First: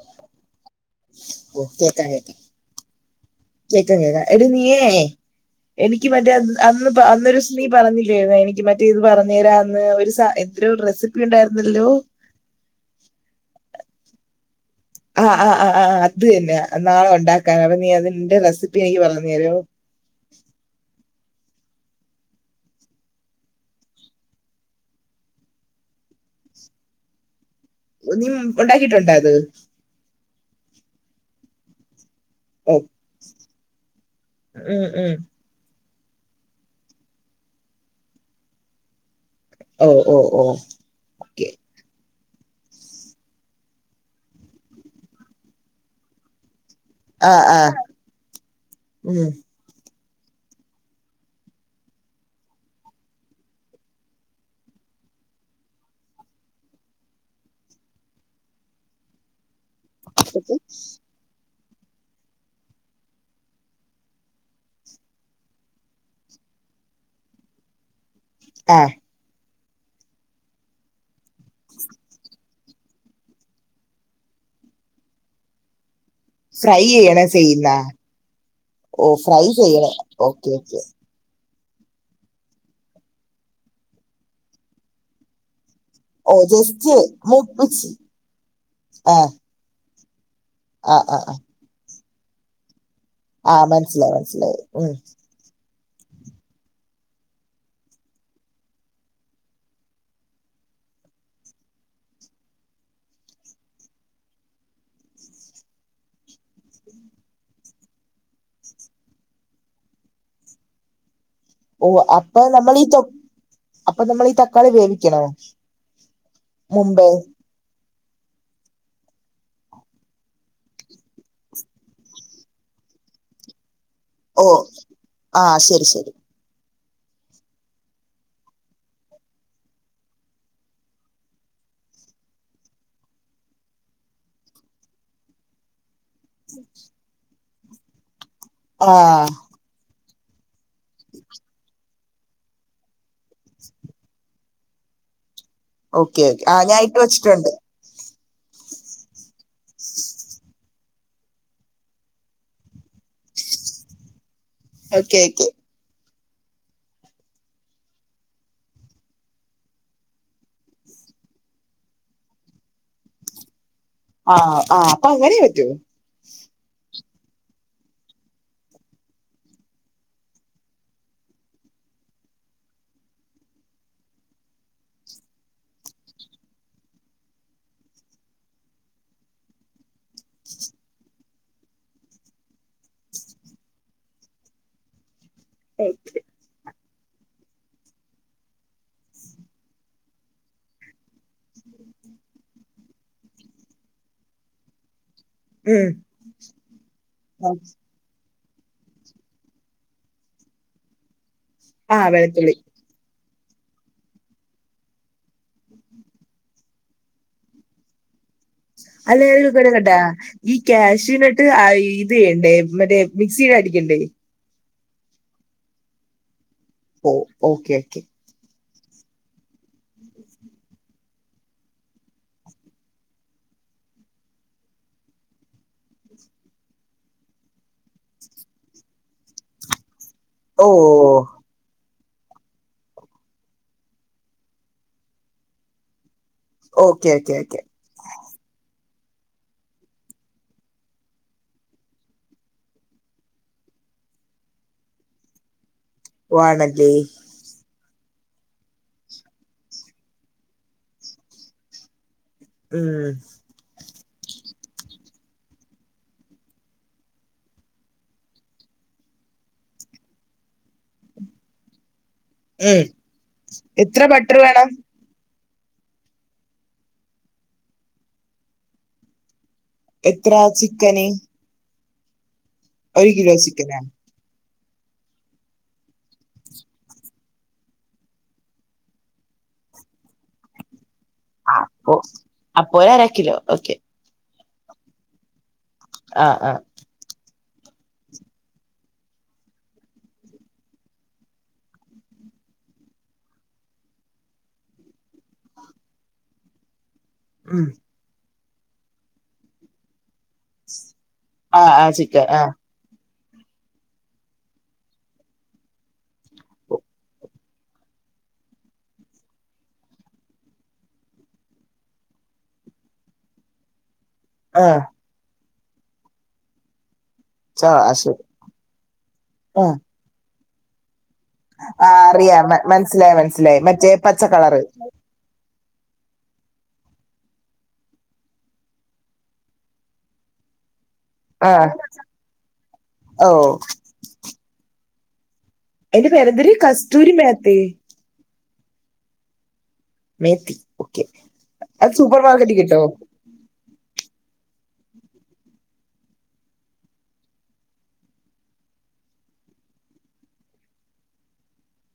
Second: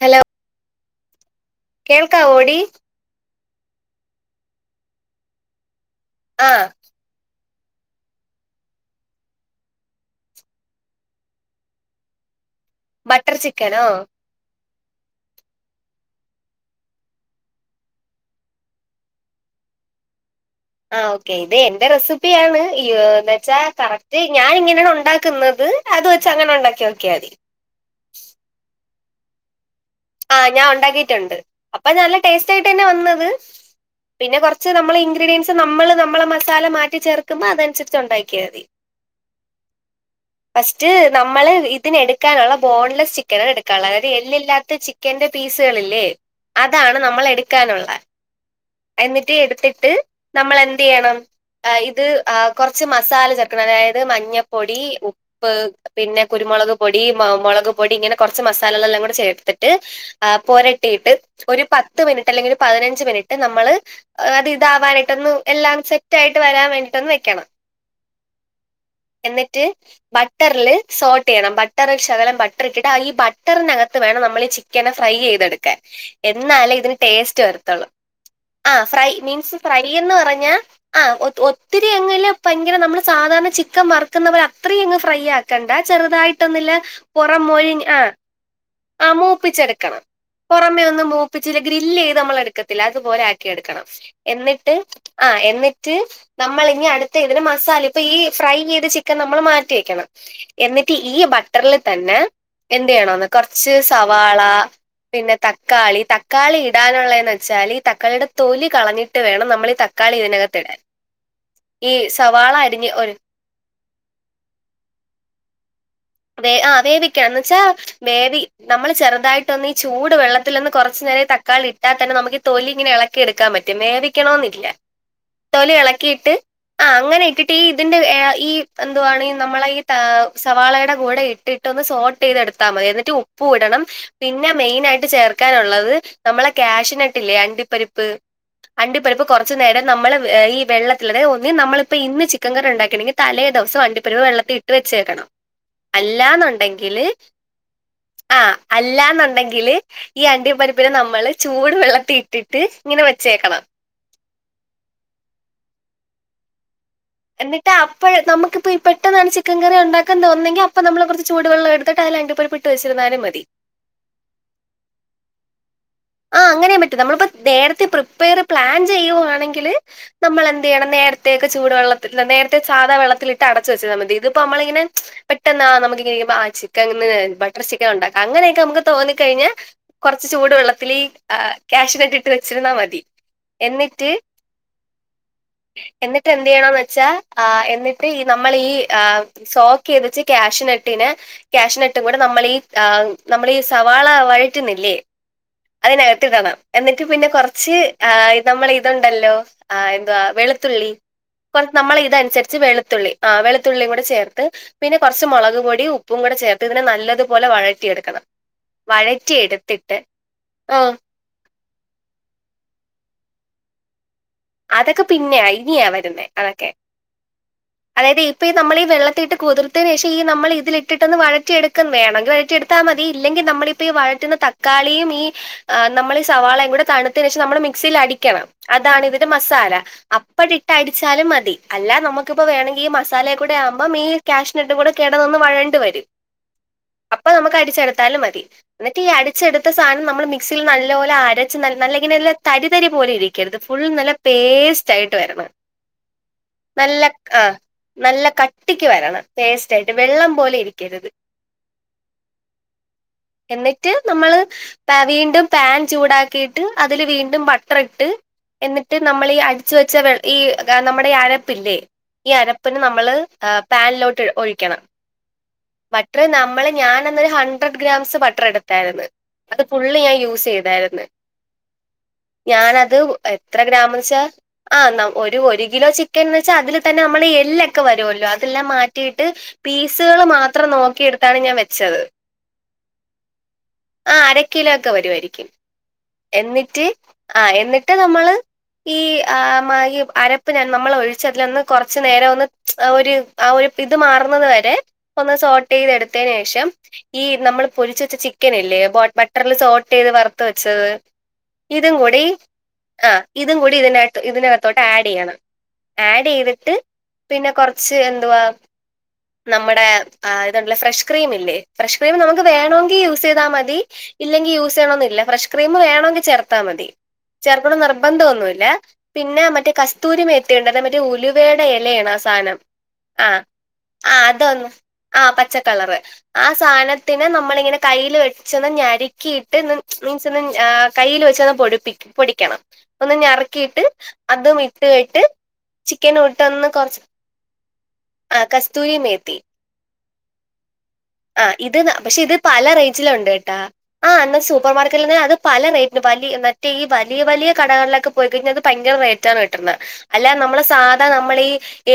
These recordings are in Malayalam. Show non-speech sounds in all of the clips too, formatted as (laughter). ഹലോ ഓ കേക്കാ കേക്കാം കേൾക്കാവോടി കേക്കാ കേക്കാം എടീ നീയേ എനിക്ക് മറ്റേ ആ അന്ന് ഇപ്പ അന്നൊരുസം നീ പറഞ്ഞില്ലായിരുന്നു എനിക്ക് മറ്റേ ഇത് പറഞ്ഞു തരാന്ന് ഒരു സാ എന്തോ റെസിപ്പി ഉണ്ടായിരുന്നല്ലോ ബട്ടർ ചിക്കനോ ആഹ് ആഹ് ആഹ് ആഹ് അത് തന്നെയെ നാളെ ഉണ്ടാക്കാൻ അപ്പൊ നീ അതിന്റെ റെസിപ്പി എനിക്ക് പറഞ്ഞു തരോ ആ ഓക്കേ ഇത് എന്റെ റെസിപ്പിയാണ് എ വച്ചാ കറക്റ്റ് ഞാൻ ഇങ്ങനെയാണ് ഉണ്ടാക്കുന്നത് അത് വെച്ച് അങ്ങനെ ഉണ്ടാക്കി നോക്കിയാ മതി നീ ഉണ്ടാക്കിട്ടുണ്ടോ ഇത് ആഹ് ഞാൻ ഉണ്ടാക്കിയിട്ടുണ്ട് അപ്പൊ നല്ല ടേസ്റ്റ് ആയിട്ട് ഓ തന്നെ വന്നത് പിന്നെ കുറച്ച് ഉം, നമ്മൾ ഉം. ഇൻഗ്രീഡിയൻസ് പ്പം നമ്മൾ നമ്മളെ മസാല മാറ്റി ചേർക്കുമ്പോൾ അതനുസരിച്ച് ഉണ്ടാക്കിയാൽ മതി ഓ ഓ ഓ ഇത് ഓക്കെ നമ്മള് ഇതിന് എടുക്കാനുള്ള ബോൺലെസ് ചിക്കനാണ് എടുക്കാനുള്ളത് അതായത് എല്ലില്ലാത്ത ചിക്ക ക്കന്റെ പീസുകളില്ലേ അതാണ് നമ്മൾ ആ ആ എടുക്കാനുള്ളത് ഉം. എന്നിട്ട് എടുത്തിട്ട് നമ്മൾ എന്തെയ്യണം ഇത് കുറച്ച് മസാല ചേർക്കണം അതായത് മഞ്ഞപ്പൊടി, ഉപ്പ് ഉപ്പ് പിന്നെ കുരുമുളക് പൊടി, മുളക് പൊടി ഇങ്ങനെ കുറച്ച് മസാലകളെല്ലാം കൂടെ ചേർത്തിട്ട് ട്ട് പോരട്ടിയിട്ട് ഒരു പത്ത് മിനിറ്റ് അല്ലെങ്കിൽ ഒരു പതിനഞ്ച് മിനിറ്റ് നമ്മള് അത് ഇതാവാനായിട്ട്ന്ന് എല്ലാം സെറ്റ് ആായിട്ട് വരാൻ വേണ്ടിയിട്ടൊന്ന് വെക്കണം ആഹ് എന്നിട്ട് ബട്ടറിൽ സോൾട്ട് ചെയ്യണം ബട്ടറിൽ ശകലം ബട്ടറി ഇട്ടിട്ട് ഈ ബട്ടറിനകത്ത് വേണം നമ്മൾ ചിക്കന ഫ്രൈ ചെയ്തെടുക്കാ എന്നാലേ ഫ്രൈ ഇതിന് ചെയ്യണേ ടേസ്റ്റ് ചെയ്യുന്ന വരുത്തുള്ളൂ ആ ഓ ഫ്രൈ മീൻസ് ഫ്രൈ ചെയ്യണേ എന്ന് ഓക്കെ പറഞ്ഞാ ഓക്കെ ആ ഒ ഒത്തിരി അങ്ങ്ല്ലെ ഭയങ്കര നമ്മള് സാധാരണ ചിക്കൻ വറക്കുന്ന പോലെ അത്രയും അങ്ങ് ഫ്രൈ ആക്കണ്ട ഓ ചെറുതായിട്ടൊന്നില്ല ജസ്റ്റ് പുറം മൊഴി മൂപ്പിച്ച് ആഹ് ആഹ് ആ മൂപ്പിച്ചെടുക്കണം പുറമേ ആ ഒന്നും ആ ആ. മൂപ്പിച്ചില്ല ഗ്രില്ല് ചെയ്ത് നമ്മള എടുക്കത്തി അതുപോലെ ആ എടുക്കണം മനസ്സിലായി മനസ്സിലായി എന്നിട്ട് ഉം ആ എന്നിട്ട് നമ്മൾ ഇനി അടുത്ത ഇതിന് മസാല ഇപ്പൊ ഈ ഫ്രൈ ചെയ്ത് ചിക്കൻ നമ്മൾ മാറ്റി വെക്കണം എന്നിട്ട് ഈ ബട്ടറിൽ തന്നെ എന്ത് ചെയ്യണോന്ന് കൊറച്ച് സവാള പിന്നെ തക്കാളി തക്കാളി ഇടാനുള്ളതെന്ന് വെച്ചാൽ ഈ തക്കാളിയുടെ തൊലി കളഞ്ഞിട്ട് വേണം നമ്മൾ ത കളി ഇതിനകത്തിടാൻ ഓ അപ്പൊ നമ്മൾ ഈ ചൊ ഒരു അപ്പൊ നമ്മൾ ഈ തക്കാളി വേവിക്കണോ ആഹ് മുമ്പേ വേവിക്ക എന്ന് വെച്ചാ വേവി നമ്മൾ ചെറുതായിട്ടൊന്ന് ഈ ചൂട് വെള്ളത്തില് ഒന്ന് കുറച്ചു നേരം തക്കാളി ഇട്ടാ തന്നെ നമുക്ക് തൊലിങ്ങനെ ഇള ക്കി എടുക്കാം പറ്റും. ഓ വേവിക്കണോന്നില്ല. ആ തൊലി ശരി ശരി എളക്കീട്ട് ആ അങ്ങനെഇട്ടിട്ടീ ഇതിന്റെ എ ഈ എന്തുവാണ് നമ്മളെ ഈ താ സവാളേടെ കൂടെ ഇട്ടിട്ട് ഒന്ന് സോൾട്ട് ചെയ്ത എടുത്താ മതി എന്നിട്ട് ഉപ്പു ഇടണം പിന്ന മെയിൻ ആയിട്ട് ചേർക്കാനുള്ളത് നമ്മളെ ക്യാഷിനട്ടില്ലേ അണ്ടിപ്പരിപ്പ് ആ അണ്ടിപ്പരിപ്പ് കുറ ച്ച് നേരം നമ്മള് എ ഈ വെള്ളത്തില് തെ ഒന്ന് നമ്മളിപ്പ ഇന്ന് ചിക്കം കറിണ്ടാക്കണങ്കി തലേ ദെവസം അണ്ടിപ്പരപ് വെള്ളത്തി റെച്ചേക്കണം ഓക്കെ ഓക്കെ ആ ഞാൻ ഇട്ട് അല്ലാന്നുണ്ടെങ്കില് വെച്ചിട്ടുണ്ട് ആ അല്ലാ ന്നുണ്ടെങ്കില് ഈ അണ്ടിപരിപ്പ് പിന്നെ നമ്മള് ചൂട് വെള്ളത്തി ഇട്ടിട്ട് ഇങ്ങനെ വെച്ചേക്കണം ഒക്കെ ക്കെ എന്നിട്ട് അപ്പഴ് നമുക്കിപ്പോ പെട്ടെന്നാണ് ചിക്കൻ കറിണ്ടാക്കുന്ന തോന്നുന്നങ്കി അപ്പ നമ്മള് കുറച്ച് ചൂടു വെള്ളം എടുത്തിട്ട് അതില് അണ്ടിപരിപ്പ് ട്ട് വെച്ചിരുന്നാലും മതി ആഹ് ആ അപ്പൊ അങ്ങനെ പറ്റൂ ആഹ് അങ്ങനെയും പറ്റും നമ്മളിപ്പോ നേരത്തെ പ്രിപ്പയർ പ്ലാൻ ചെയ്യുവാണെങ്കില് നമ്മള് എന്ത് ചെയ്യണം നേരത്തെക്കെ ചൂട് വെള്ളത്തി നേരത്തെ സാധ വെള്ളത്തിലിട്ട് അടച്ചു വച്ചാൽ മതി ഇതിപ്പോ നമ്മളിങ്ങനെ പെട്ടെന്ന നമുക്ക് ഇങ്ങനുമ്പ ആ ചിക്കൻ ബട്ടർ ചിക്കൻ ഉണ്ടാക്കാം അങ്ങനെയൊക്കെ നമുക്ക് തോന്നിക്കഴിഞ്ഞാ കുറച്ച് ചൂട് വെള്ള ഇതിലീ കാശ്യുനട്ട് ഇട്ട് വെച്ചിരുന്നാ മതി എന്നിട്ട് എന്നിട്ട് എന്ത് ചെയ്യണഎന്ന് വെച്ചാ എന്നിട്ട് ഈ നമ്മൾ ഈ സോക്ക് ചെയ്ത് വെച്ച ക്യാഷനെട്ടിനെ ക്യാഷിനട്ടും കൂട നമ്മളീ ആ നമ്മളീ സവാള വഴറ്റ്ന്ന്ല്ലേ ഉം അതിനകത്ത് ഇടണം എന്നിട്ട് പിന്നെ കുറച്ച് ആ ഇ നമ്മളിതുണ്ടല്ലോ ആ എന്തുവാ വെളുത്തുള്ളി കൊർ ആ നമ്മളെ വെളുത്തുള്ളി ഇതൻസരിച്ച് വെളു ത്തുള്ളി ആ വെളുത്തുള്ളീം കൂടെ ചേർത്ത് പിന്നെ കൊർച്ച് മൊളക് പൊടി ഉപ്പും കൂടെ ചേർത്ത് ഇതിനെ നല്ലതു പോലെ വഴറ്റിയെടുക്കണം. അല്ലെ വഴറ്റിയെടുത്തിട്ട് (unintelligible) ഈ ആ കാഷ്യുവിനെട്ട് ഇത് ചെയ്യണ്ടേ മറ്റേ മിക്സിയിൽ അടിക്കണ്ടേ അതൊക്കെ പിന്നെയാ ഇനിയാ വരുന്നേ അതൊക്കെ ഓ ഓക്കെ ക്കേ തായത് ഇപ്പൊ നമ്മളീ വെള്ളത്തിലിട്ട് കുതിർത്തയിനേഷം ഈ നമ്മള് ഇതിലിട്ട്ട്ടൊന്ന് വഴറ്റിയെട്ക്കെം വേണം. (unintelligible) ഇട്ടാ മതി ഇല്ലെങ്കി നമ്മളിപ്പോ ഈ വഴറ്റുന്ന തക്കാളിയും ഈ ആഹ് നമ്മള് ഈ സവാളയും കൂടെ തണുത്തതിന് ശേഷം നമ്മള് മിക്സിയിൽ അടിക്കണം അതാണി റ്റ്മസാല ഓ അപ്പടിട്ടടിച്ച് ഇട്ടാലും മതി അല്ല നമുക്ക് ഇപ്പൊ വേണങ്കി ഈ മസാല കൂടെ ആവുമ്പം ഈ ക്യാഷ്നട്ടും കൂടെ കടന്ന് വയണ്ട് വരും ഓക്കെ അപ്പൊ ഓക്കെ നമുക്ക് ഓക്കെ അടിച്ചെടുത്താലും മതി എന്നിട്ട് ഈ അടിച്ചെടുത്ത സാധനം നമ്മൾ മിക്സിയിൽ നല്ല പോലെ അരച്ച് നല്ല ഇങ്ങനെ നല്ല തരി തരി പോലെ ഇരിക്കരുത് ഫുൾ നല്ല പേസ്‌റ്റായിട്ട് വരണ് വേണല്ലേ നല്ല ആഹ് നല്ല കട്ടിക്ക് വരണം പേസ്റ്റ് ആയിട്ട് വെള്ളം പോലെ ഇരിക്കരുത് ഉം എന്നിറ്റ് നമ്മള് പ വീണ്ടും പാൻ ചൂടാക്കീട്ട് അതില് വീണ്ടും ബട്ടറ്ട്ട് ട്ട് നമ്മളീ അട്ച്ചു വെച്ച വെ ഈ അ നമ്മുടെഈ അരപ്പില്ലേ ഈ അരപ്പ്ന് ഉം നമ്മള് എ എത്ര പാൻലോട്ട് ബട്ടർ വേണം ഒഴിക്കണം ബട്ടർ നമ്മള് ഞാൻ അന്നൊരു ഹൺണ്ട്രഡ് ഗ്രാംസ് ബട്ടർ എടുത്താര്ന്ന് അത് ഫുള്ള് ഞാൻ എത്ര യൂസ് ചെയ്തായിരുന്നു ചിക്കന് ഞാനത് ഒരു കിലോ എത്ര ചിക്കനാ ഗ്രാമെന്ന് വച്ചാ ആ ന ഒരു ഒരു കിലോ ചിക്കൻ വെച്ചാ അതില് തന്നെ നമ്മള് എല്ലൊക്ക വരുവല്ലൊ അതെല്ലാം മാറ്റീട്ട് പീസുകള് മാത്രം നോക്കി എടുക് ട്ടാണ് ഞാൻ അപ്പൊ വെച്ചത് അപ്പൊ ഒരു അര കിലോ ഓക്കെ ആ അരക്കിലോ ഒക്കെ വരുവായിരിക്കും ആ ആ എന്നിട്ട് ആ എന്നിട്ട് നമ്മള് ഈ ആ ഈ അരപ്പിനെ നമ്മളൊഴിച്ച ഞാൻ ന അതിലൊന്ന് കുറച്ച നേരം ഒന്ന് ആ ഒരു ആ ഒരു ഇത് മാറുന്നതു വരെ ഒന്ന് സോർട്ട് ചെയ്ത് എടുത്തതിന് ശേഷം ഈ നമ്മൾ ഉം പൊരിച്ച വെച്ച ചിക്കനില്ലേ ബട്ടറിൽ സോൾട്ട് ചെയ്ത് വറുത്ത റത്ത് വച്ചത് ആ ആ ഇതും കൂടി ചിക്കൻ ആ ആ ഇതും കൂടി ഇതിനകത്ത് ഇതിനകത്തോട്ട് ആഡ് ചെയ്യണം ആഡ് ചെയ്തിട്ട് പിന്നെ കൊറച്ച് എന്തുവാ നമ്മുടെ ഇതണ്ടല്ല ഫ്രഷ് ക്രീം ഇല്ലേ ഫ്രഷ് ക്രീം നമുക്ക് വേണമെങ്കിൽ യൂസ് ചെയ്താൽ മതി ഇല്ലെങ്കിൽ ആ യൂസ് ചെയ്യണന്നില്ല ഫ്രഷ് ക്രീം വേണെങ്കിൽ ചേർത്താ മതി ചോ ചേർക്കണന്ന് ആ നിർബ- ശരി ബന്ധം ഒന്നുമില്ല പിന്നെ ആ മറ്റേ കസ്തൂരിമേത്തിണ്ടല്ലോ മറ്റേ ഉലുവ വയുടെ ഇലയാണ് ആ അറിയാം സാധനം മ- മനസ്സിലായി ആ മനസ്സിലായി മറ്റേ ആ പച്ചക്കളറ് അതൊന്ന് ആ പച്ചക്കളർ ആ സാധനത്തിന് നമ്മളിങ്ങനെ കയ്യിൽ വെച്ചന്ന് ഞരിക്കിയിട്ട് മീൻസ് ഇന്ന്അഹ് കയ്യിൽ ആ വെച്ചത് പൊടിപ്പി പൊടിക്കണം ഒന്ന് ഓ ഞറക്കിയിട്ട് അതും ഇട്ട് കേട്ട് അതിന്റെ ചിക്കൻ പേരെന്തര് ഇട്ടൊന്ന് കൊറച്ച് കസ്തൂരി മേത്തി ആ കസ്തൂരി മേത്തി മേത്തി ഓക്കെ ആ ഇത് അത് സൂപ്പർ പക്ഷെ ഇത് മാർക്കറ്റിൽ പല കിട്ടോ റേഞ്ചിലും ഉണ്ട്ട്ടാ ആ എന്നൽ സൂപ്പർ മാർക്കറ്റിൽ തന്നെ അത് പല റേറ്റിന് വല മറ്റേ ഈ വലിയ വലിയ കടകളിലൊക്കെ പോയി കഴിഞ്ഞ അത് ഭയര റേറ്റാണ് കിട്ടുന്നത് അല്ല നമ്മള് സാധാ നമ്മളീ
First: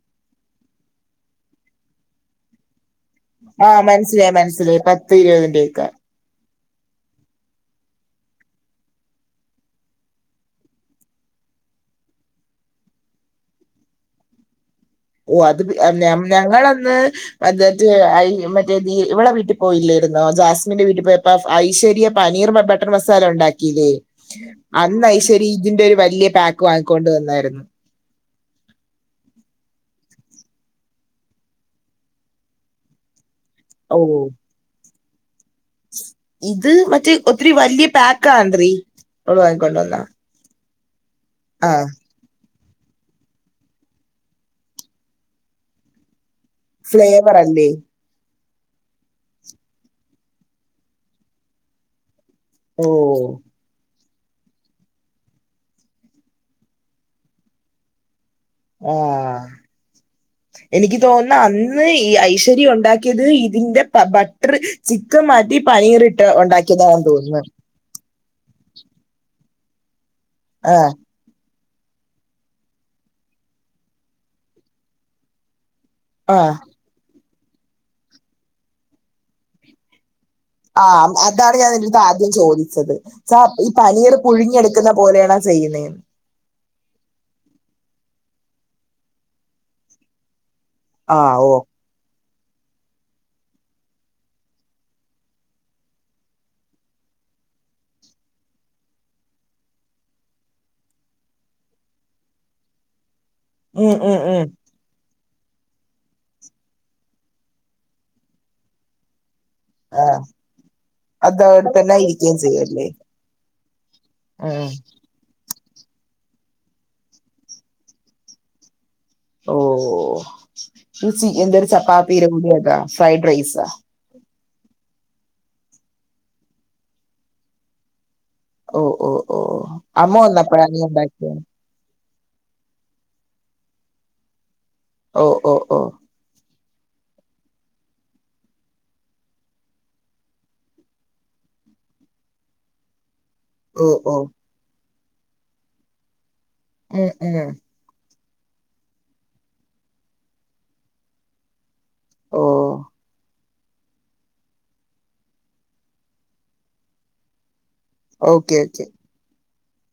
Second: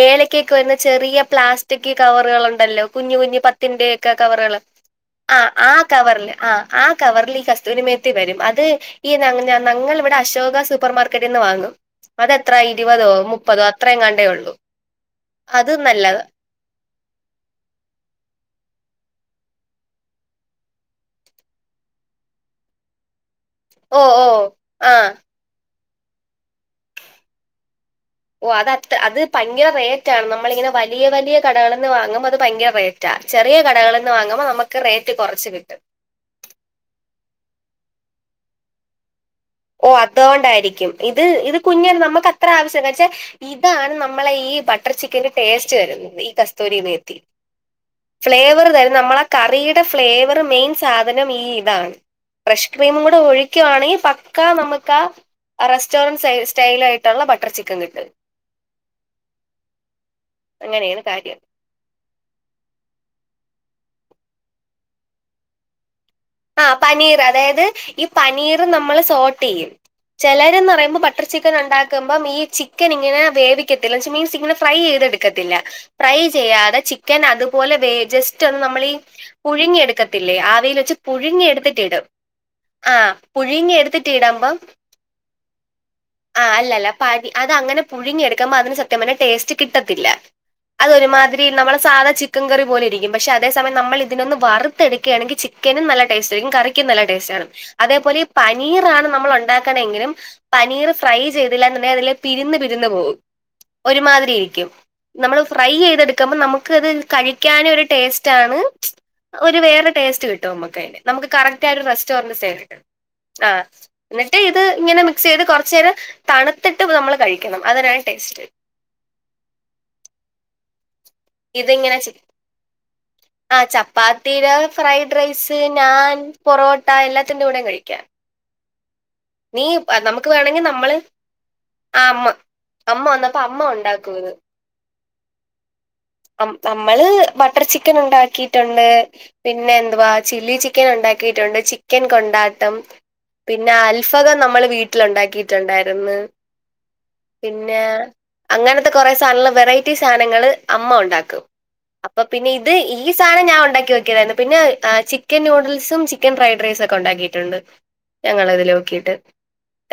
ഏലക്കഒക്കെ വരുന്ന ചെറിയ പ്ലാസ്റ്റിക് കവറുകൾ ഉണ്ടല്ലോ കുഞ്ഞു കുഞ്ഞു ആ പത്തിൻ്റൊക്കെ മനസ്സിലായി കവറുകള് മനസ്സിലായി പത്ത് ആ ആ ഇരുപതിന്റെയൊക്കെ കവറില് ആ ആ കവറിൽ ഈ കസ്തൂരിമേത്തി വരും അത് ഈ ഞങ്ങൾ ഇവിടെ അശോക സൂപ്പർ മാർക്കറ്റിൽ നിന്ന് വാങ്ങും അതെത്ര ഇരുപതോ മുപ്പതോ അത്രങ്ങാണ്ടോ ഉള്ളൂ ഓ അത് അത്പി ഞ നല്ലത് ഞങ്ങളന്ന് അതട്ട് മറ്റേ ഇവടെ വീട്ടിൽ പോയില്ലായിരുന്നോ ജാസ്മിന്റെ വീട്ടിൽ പോയപ്പ ഐശ്വര്യ പനീർ ബ മട്ടൺ മസാല ഉണ്ടാക്കില്ലേ ഓ ഓ ആഹ് അന്ന് ഐശ്വര്യ ഇതിന്റെ ഒരു വലിയ പാക്ക് വാങ്ങിക്കൊണ്ട് വന്നായിരുന്നു ഓ അത് അ ഭയങ്കര റേറ്റ് ആണ് നമ്മളിങ്ങനെ വലിയ വലിയ കടകളിൽ നിന്ന് വാങ്ങുമ്പോ അത് ഭയങ്കര റേറ്റ് റ്റ ചെറിയ ഓ കടകളിൽ നിന്ന് വാങ്ങുമ്പോ നമുക്ക് റേറ്റ് കുറച്ച് കിട്ടും ഇത് മറ്റേ ഒത്തിരി വലിയ പാക്കാത്രി അവളു ഓ അതുകൊണ്ടായിരിക്കും ഇത് ഇത് ആ കുഞ്ഞന് നമുക്ക് എത്ര ആവശ്യന്ന് വച്ചാ ഇതാണ് നമ്മളെ ഈ ബട്ടർ ചിക്കന്റെ ടേസ്റ്റ് വരുന്നത് ഈ കസ്തു- തൂരിമേത്തി ഫ്ലേവർ അല്ലേ ഫ്ലേവർ തരും നമ്മളെ കറിയുടെ ഫ്ലേവർ മെയിൻ സാധനം ഈ ഇതാണ് ഫ്രഷ് ഓ ക്രീമും കൂടെ ഒഴിക്കുകയാണെങ്കിൽ പ- ക്ക നമുക്ക് ആ റെസ്റ്റോറന്റ് സ്റ്റൈല് ആയിട്ടുള്ള ബട്ടർ ചിക്കൻ കിട്ടും ആ എനിക്ക് അങ്ങനെയാണ് കാര്യം തോന്നുന്ന അന്ന് അന്ന് ഈ ഐശ്വര്യ ഉണ്ടാക്കിയത് ഇതിന്റെ ബട്ടർ ചിക്കൻ മാറ്റി പനീറിട്ടത് ട്ട് ആ ഉണ്ടാക്കിയതാന്ന് പനീർ തോന്നുന്നു അതായത് ഈ പനീർ നമ്മൾ സോട്ട് ചെയ്യും ചിലരന്ന് ആ പറയുമ്പെ ബട്ടർ ചിക്കൻ ഉണ്ടാക്കുമ്പം ഈ ചിക്കൻ ഇങ്ങനെ വേവിക്കത്തില്ല മീൻസ് ഇങ്ങനെ ഫ്രൈ ചെയ്തെടുക്കത്തില്ല ഫ്രൈ ആ ചെയ്യാതെ ചിക്കൻ അതുപോലെ വേ ജസ്റ്റ് ഒന്ന നമ്മൾഈ പുഴുങ്ങിയെടുക്കത്തില്ലേ ആ (unintelligible) അതാണ് ഞാൻ നിൻ്റെടുത്ത്ആദ്യം ചോദിച്ചത് ചാ ഇ പുഴുങ്ങി എടുത്തിട്ട് പനീറ് ഇടുമ്പം പുഴുഞ്ഞിയെടുക്കുന്ന പോലെയണാ ചെയ്യുന്നേന്ന് ആ അല്ലല്ല പനി അത് അങ്ങനെ പുഴുങ്ങിയ എടുക്കുമ്പോ അതിന് സത്യം പറഞ്ഞ ടേസ്റ്റ് കിട്ടത്തില്ല ആ അതൊരുമാതിരി ഓ നമ്മളെ സാധാ ചിക്ക- ചിക്കൻ കറി പോല ഇരിക്കും പക്ഷെ അതേ സമയ നമ്മൾ ഇതിനൊന്ന് വറു ത്തെടുക്കുകയാണെങ്കിൽ ചിക്കനും നല്ല ടേസ്റ്റ് ആയിരിക്കും കറിക്കും നല്ല ടേസ്റ്റ് ആണ് അതേപോലെ പനീർ ആണ് നമ്മൾ ഉണ്ടാക്കണെങ്കിലും പനീർ ഫ്രൈ ചെയ്തില്ലാ എങ്കിൽ അതില് പിരുന്ന് പിരുന്ന് പോകും ഉം ഉം ഒരുമാതിരി ഉം ഇരിക്കും നമ്മൾ ഫ്രൈ ചെയ്തെടുക്കുമ്പോ നമുക്കത് കഴിക്കാനും ഒരു ടേസ്റ്റ് ആണ് ഒരു വേറെ ആ ടേസ്റ്റ് കിട്ടും നമുക്ക് അയിന് നമുക്ക് കറക്റ്റ് അതവിടെ ആയി ഒരു തന്നെ റെസ്റ്റോറന്റ് ഇരിക്കുകയും ടേസ്റ്റ് കിട്ടും ചെയ്യല്ലേ ആഹ് ന്നെട്ട് ഇത് ഉം ഇങ്ങനെ നി മിക്സ് ചെയ്ത് കുറച്ചേരം തണ്ത്തിട്ട് നമ്മൾ കഴിക്കണം അതിനാണ് ടേസ്റ്റ് ഓഹ് ഈ ചിക്കൻ കറി ഇതിങ്ങനെ ചപ്പാത്തീല് മുങ്ങീട്ടാ ഫ്രൈഡ് റൈസാ പാത്തിര ഫ്രൈഡ്റൈസ് നാൻ പൊറോട്ട എല്ലാത്തിൻ്റൂടെയും കഴിക്കാ ഓഹ് ഓഹ് ഓഹ് അമ്മു വന്നപ്പഴാ നീ ഉണ്ടാക്കിയെ ആഹ് അമ്മ അമ്മ വന്നപ്പോ അമ്മ ഉണ്ടാക്കൂത് ഓഹ് ഓഹ് ഓഹ് അം നമ്മള് ബട്ടർ ചിക്കനുണ്ടാക്കീട്ട്ണ്ട് പിന്നെ എന്തുവാ ചില്ലി ചിക്കന്ണ്ടാക്കീട്ടുണ്ട് ചിക്കൻ കൊണ്ടാട്ടം പിന്നെ ഓ അൽ ഓ നമ്മൾ വീട്ടില്ണ്ടാക്കീട്ടുണ്ടായിരുന്ന് ഉം ഉം പിന്നെ അങ്ങനത്തെ കുറെ സാനങള് വെറൈറ്റി സാനങ്ങള് അമ്മ ഉണ്ടാക്കും അപ്പൊ ഓ പിന്നെ ഇത് ഈ സാനം ഞാൻ ഉണ്ടാക്കി നോക്കിതായിരുന്ന് പിന്നെ ഏഹ് ചിക്കൻ ന്യൂഡിൽസും ചിക്കൻ ഫ്രൈഡ് റൈസൊക്കെ ഉണ്ടാക്കിയിട്ട്ണ്ട് ഓക്കെ ഓക്കെ കിട്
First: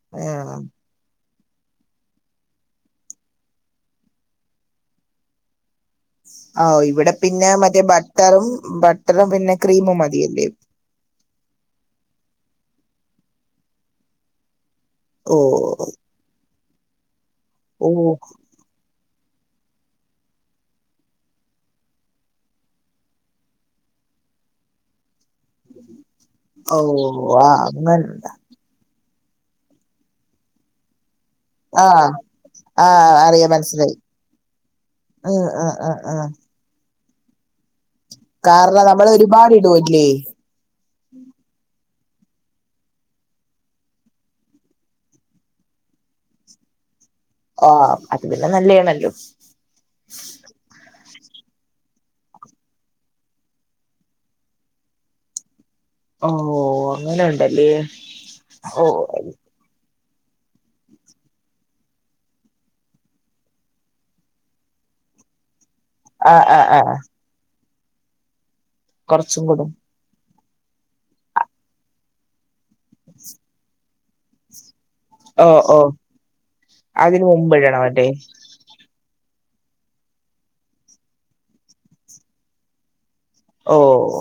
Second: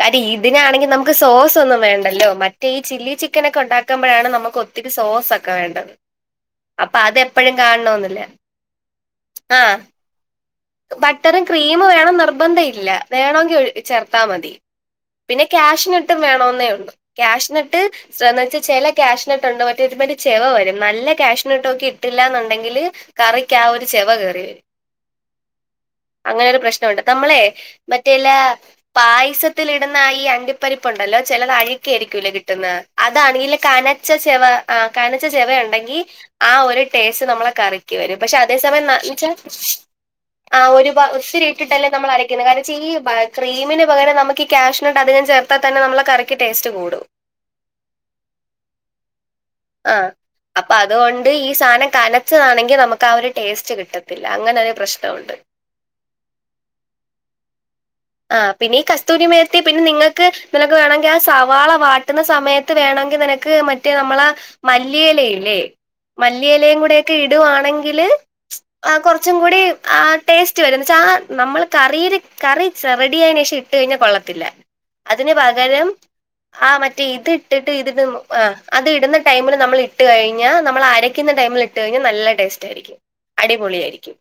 അതി ആഹ് യിതിനാണെങ്കി നമു മുക്ക് സോസ് ഒന്നും വേണ്ടല്ലോ മറ്റേ ഈ ചില്ലി ചിക്കനെക്കെ ഉണ്ടാക്ക്മ്പഴാണ് നമുക്ക് ഒത്തിരി സോസൊക്കെ വേണ്ടത് ഔഹ് അപ്പൊ ഇവിടെ അത് പിന്നെ എപ്പോഴും മറ്റേ കാണണോന്നില്ല ബട്ടറും ബട്ടറും പിന്നെ ആ ക്രീമും മതിയെല്ലേ ബട്ടറും ക്രീമ് വേണം നിർബന്ധഇല്ല വേണോങ്കിൽ ഒഴി ചേർത്താമതി ഓ പിന്നെ ക്യാഷിനട്ടും വേണോന്നേ ഉള്ളൂ ക്യാഷിനട്ട് ഓ സ്ര ചെല ക്യാഷ്നട്ട്ണ്ട് മറ്റൊരുമാരി ചെവ വരും നല്ല ക്യാഷിനട്ടോക്കി ഇട്ടില്ലാന്ന്ണ്ടെങ്കില് കറിക്കാ ഒര് ചെവ കേറിവരും അങ്ങനൊരു ഓ പ്രശ്നൊണ്ട് നമ്മളെ ആ അങ്ങനണ്ട മറ്റേല്ലേ പായസത്തിലിടുന്ന ഈ അണ്ടി പ്പരിപ്പുണ്ടല്ലോ ചിലത് ആഹ് അഴിക്കിയായിരിക്കൂല്ലേ കിട്ട്ന്നെ ആഹ് അറിയാം അതാണീല് മനസ്സിലായി കനച്ച ചെവ ആഹ് കനച്ച ഉം ചെവ ഉം ഉം ണ്ടെങ്കീ ഉം ആ ഒരു ടേസ്റ്റ് നമ്മളെ കറി ക്കി വരും പക്ഷെ അതേ കാരണം സമയം നമ്മൾ നശിച്ചാ ഒരുപാട് ഇടുവല്ലേ ആഹ് ഒരുപ മിക്സിലിട്ടിട്ടല്ലേ നമ്മൾ അരക്കെന്നെ കാരണം ചീപാ ക്രീമിന് പകരം നമ്മക്ക് ക്യാഷിനട്ട് അധികം ചേർ പ്പത്തന്നെ നമ്മളെ കറിക്ക് ടേസ്റ്റ് കൂടും ഓഹ് അത് പിന്നെ നല്ലെണല്ലോ ആഹ് അപ്പൊ അത്കൊണ്ട് ഈ സാനം കനച്ചതാണെങ്കി നമക്ക് ആ ഒരു ടേസ്റ്റ് കിട്ടത്തില്ല അങ്ങനെ ഒരു പ്രശ്നം ആഹ് ഉണ്ട് ഓഹ് അങ്ങിനെ ഉണ്ടല്ലേ ആഹ് പിന്നെ ഈ ഓ കസ്തൂരി മേ പി പിന്നെ നിങ്ങക്ക് നിനക്ക് വേണെങ്കെ സവാള വാട്ട്ന്ന സമയത്ത് വേണെങ്കിൽ നിനക്ക് മറ്റേ നമ്മളെ മല്ലിയെലല്ലേ ആ ആ മല്ലിയെലയും ആ ആ കൂടെയൊക്കെ ഇടുവാണെങ്കില് ആഹ് കൊറച്ചും കൂടി ആഹ് ടേസ്റ്റ് വരും, എന്നോച്ചാ ആ നമ്മള് കറീല് കറി റെഡിയായേന് ശേഷം ഇട്ട് കഴിഞ്ഞാ കൊള്ളത്തില്ല. അതിന് ഓ ഓ പകരം ആഹ് മറ്റേ അതിന് ഇത് മുമ്പ് ഇട്ടിട്ട് ഇടണം അല്ലേ ഇതിടുമ്പോ ആഹ് അത് ഇടുന്ന ടൈമിൽ നമ്മൾ ഇട്ട് കഴിഞ്ഞാ നമ്മൾ അരയ്ക്ക്ന്ന ടൈമിൽ ഇട്ട് കഴിഞ്ഞാ നല്ല ടേസ്റ്റായിരിക്കും ഓ അടിപൊളിയായിരിക്കും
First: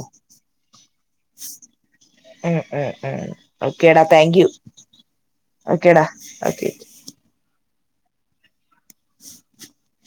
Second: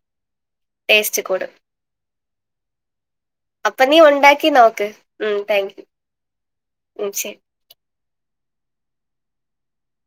ടേസ്റ്റ് കൂടും ഉം ഉം ഉം അപ്പൊ നീ ഓക്കെടാ താങ്ക് യു ഉണ്ടാക്കി നോക്ക് ഉം താങ്ക് യു ഓക്കെടാ ഓക്കെ ഉം ശരി (inaudible)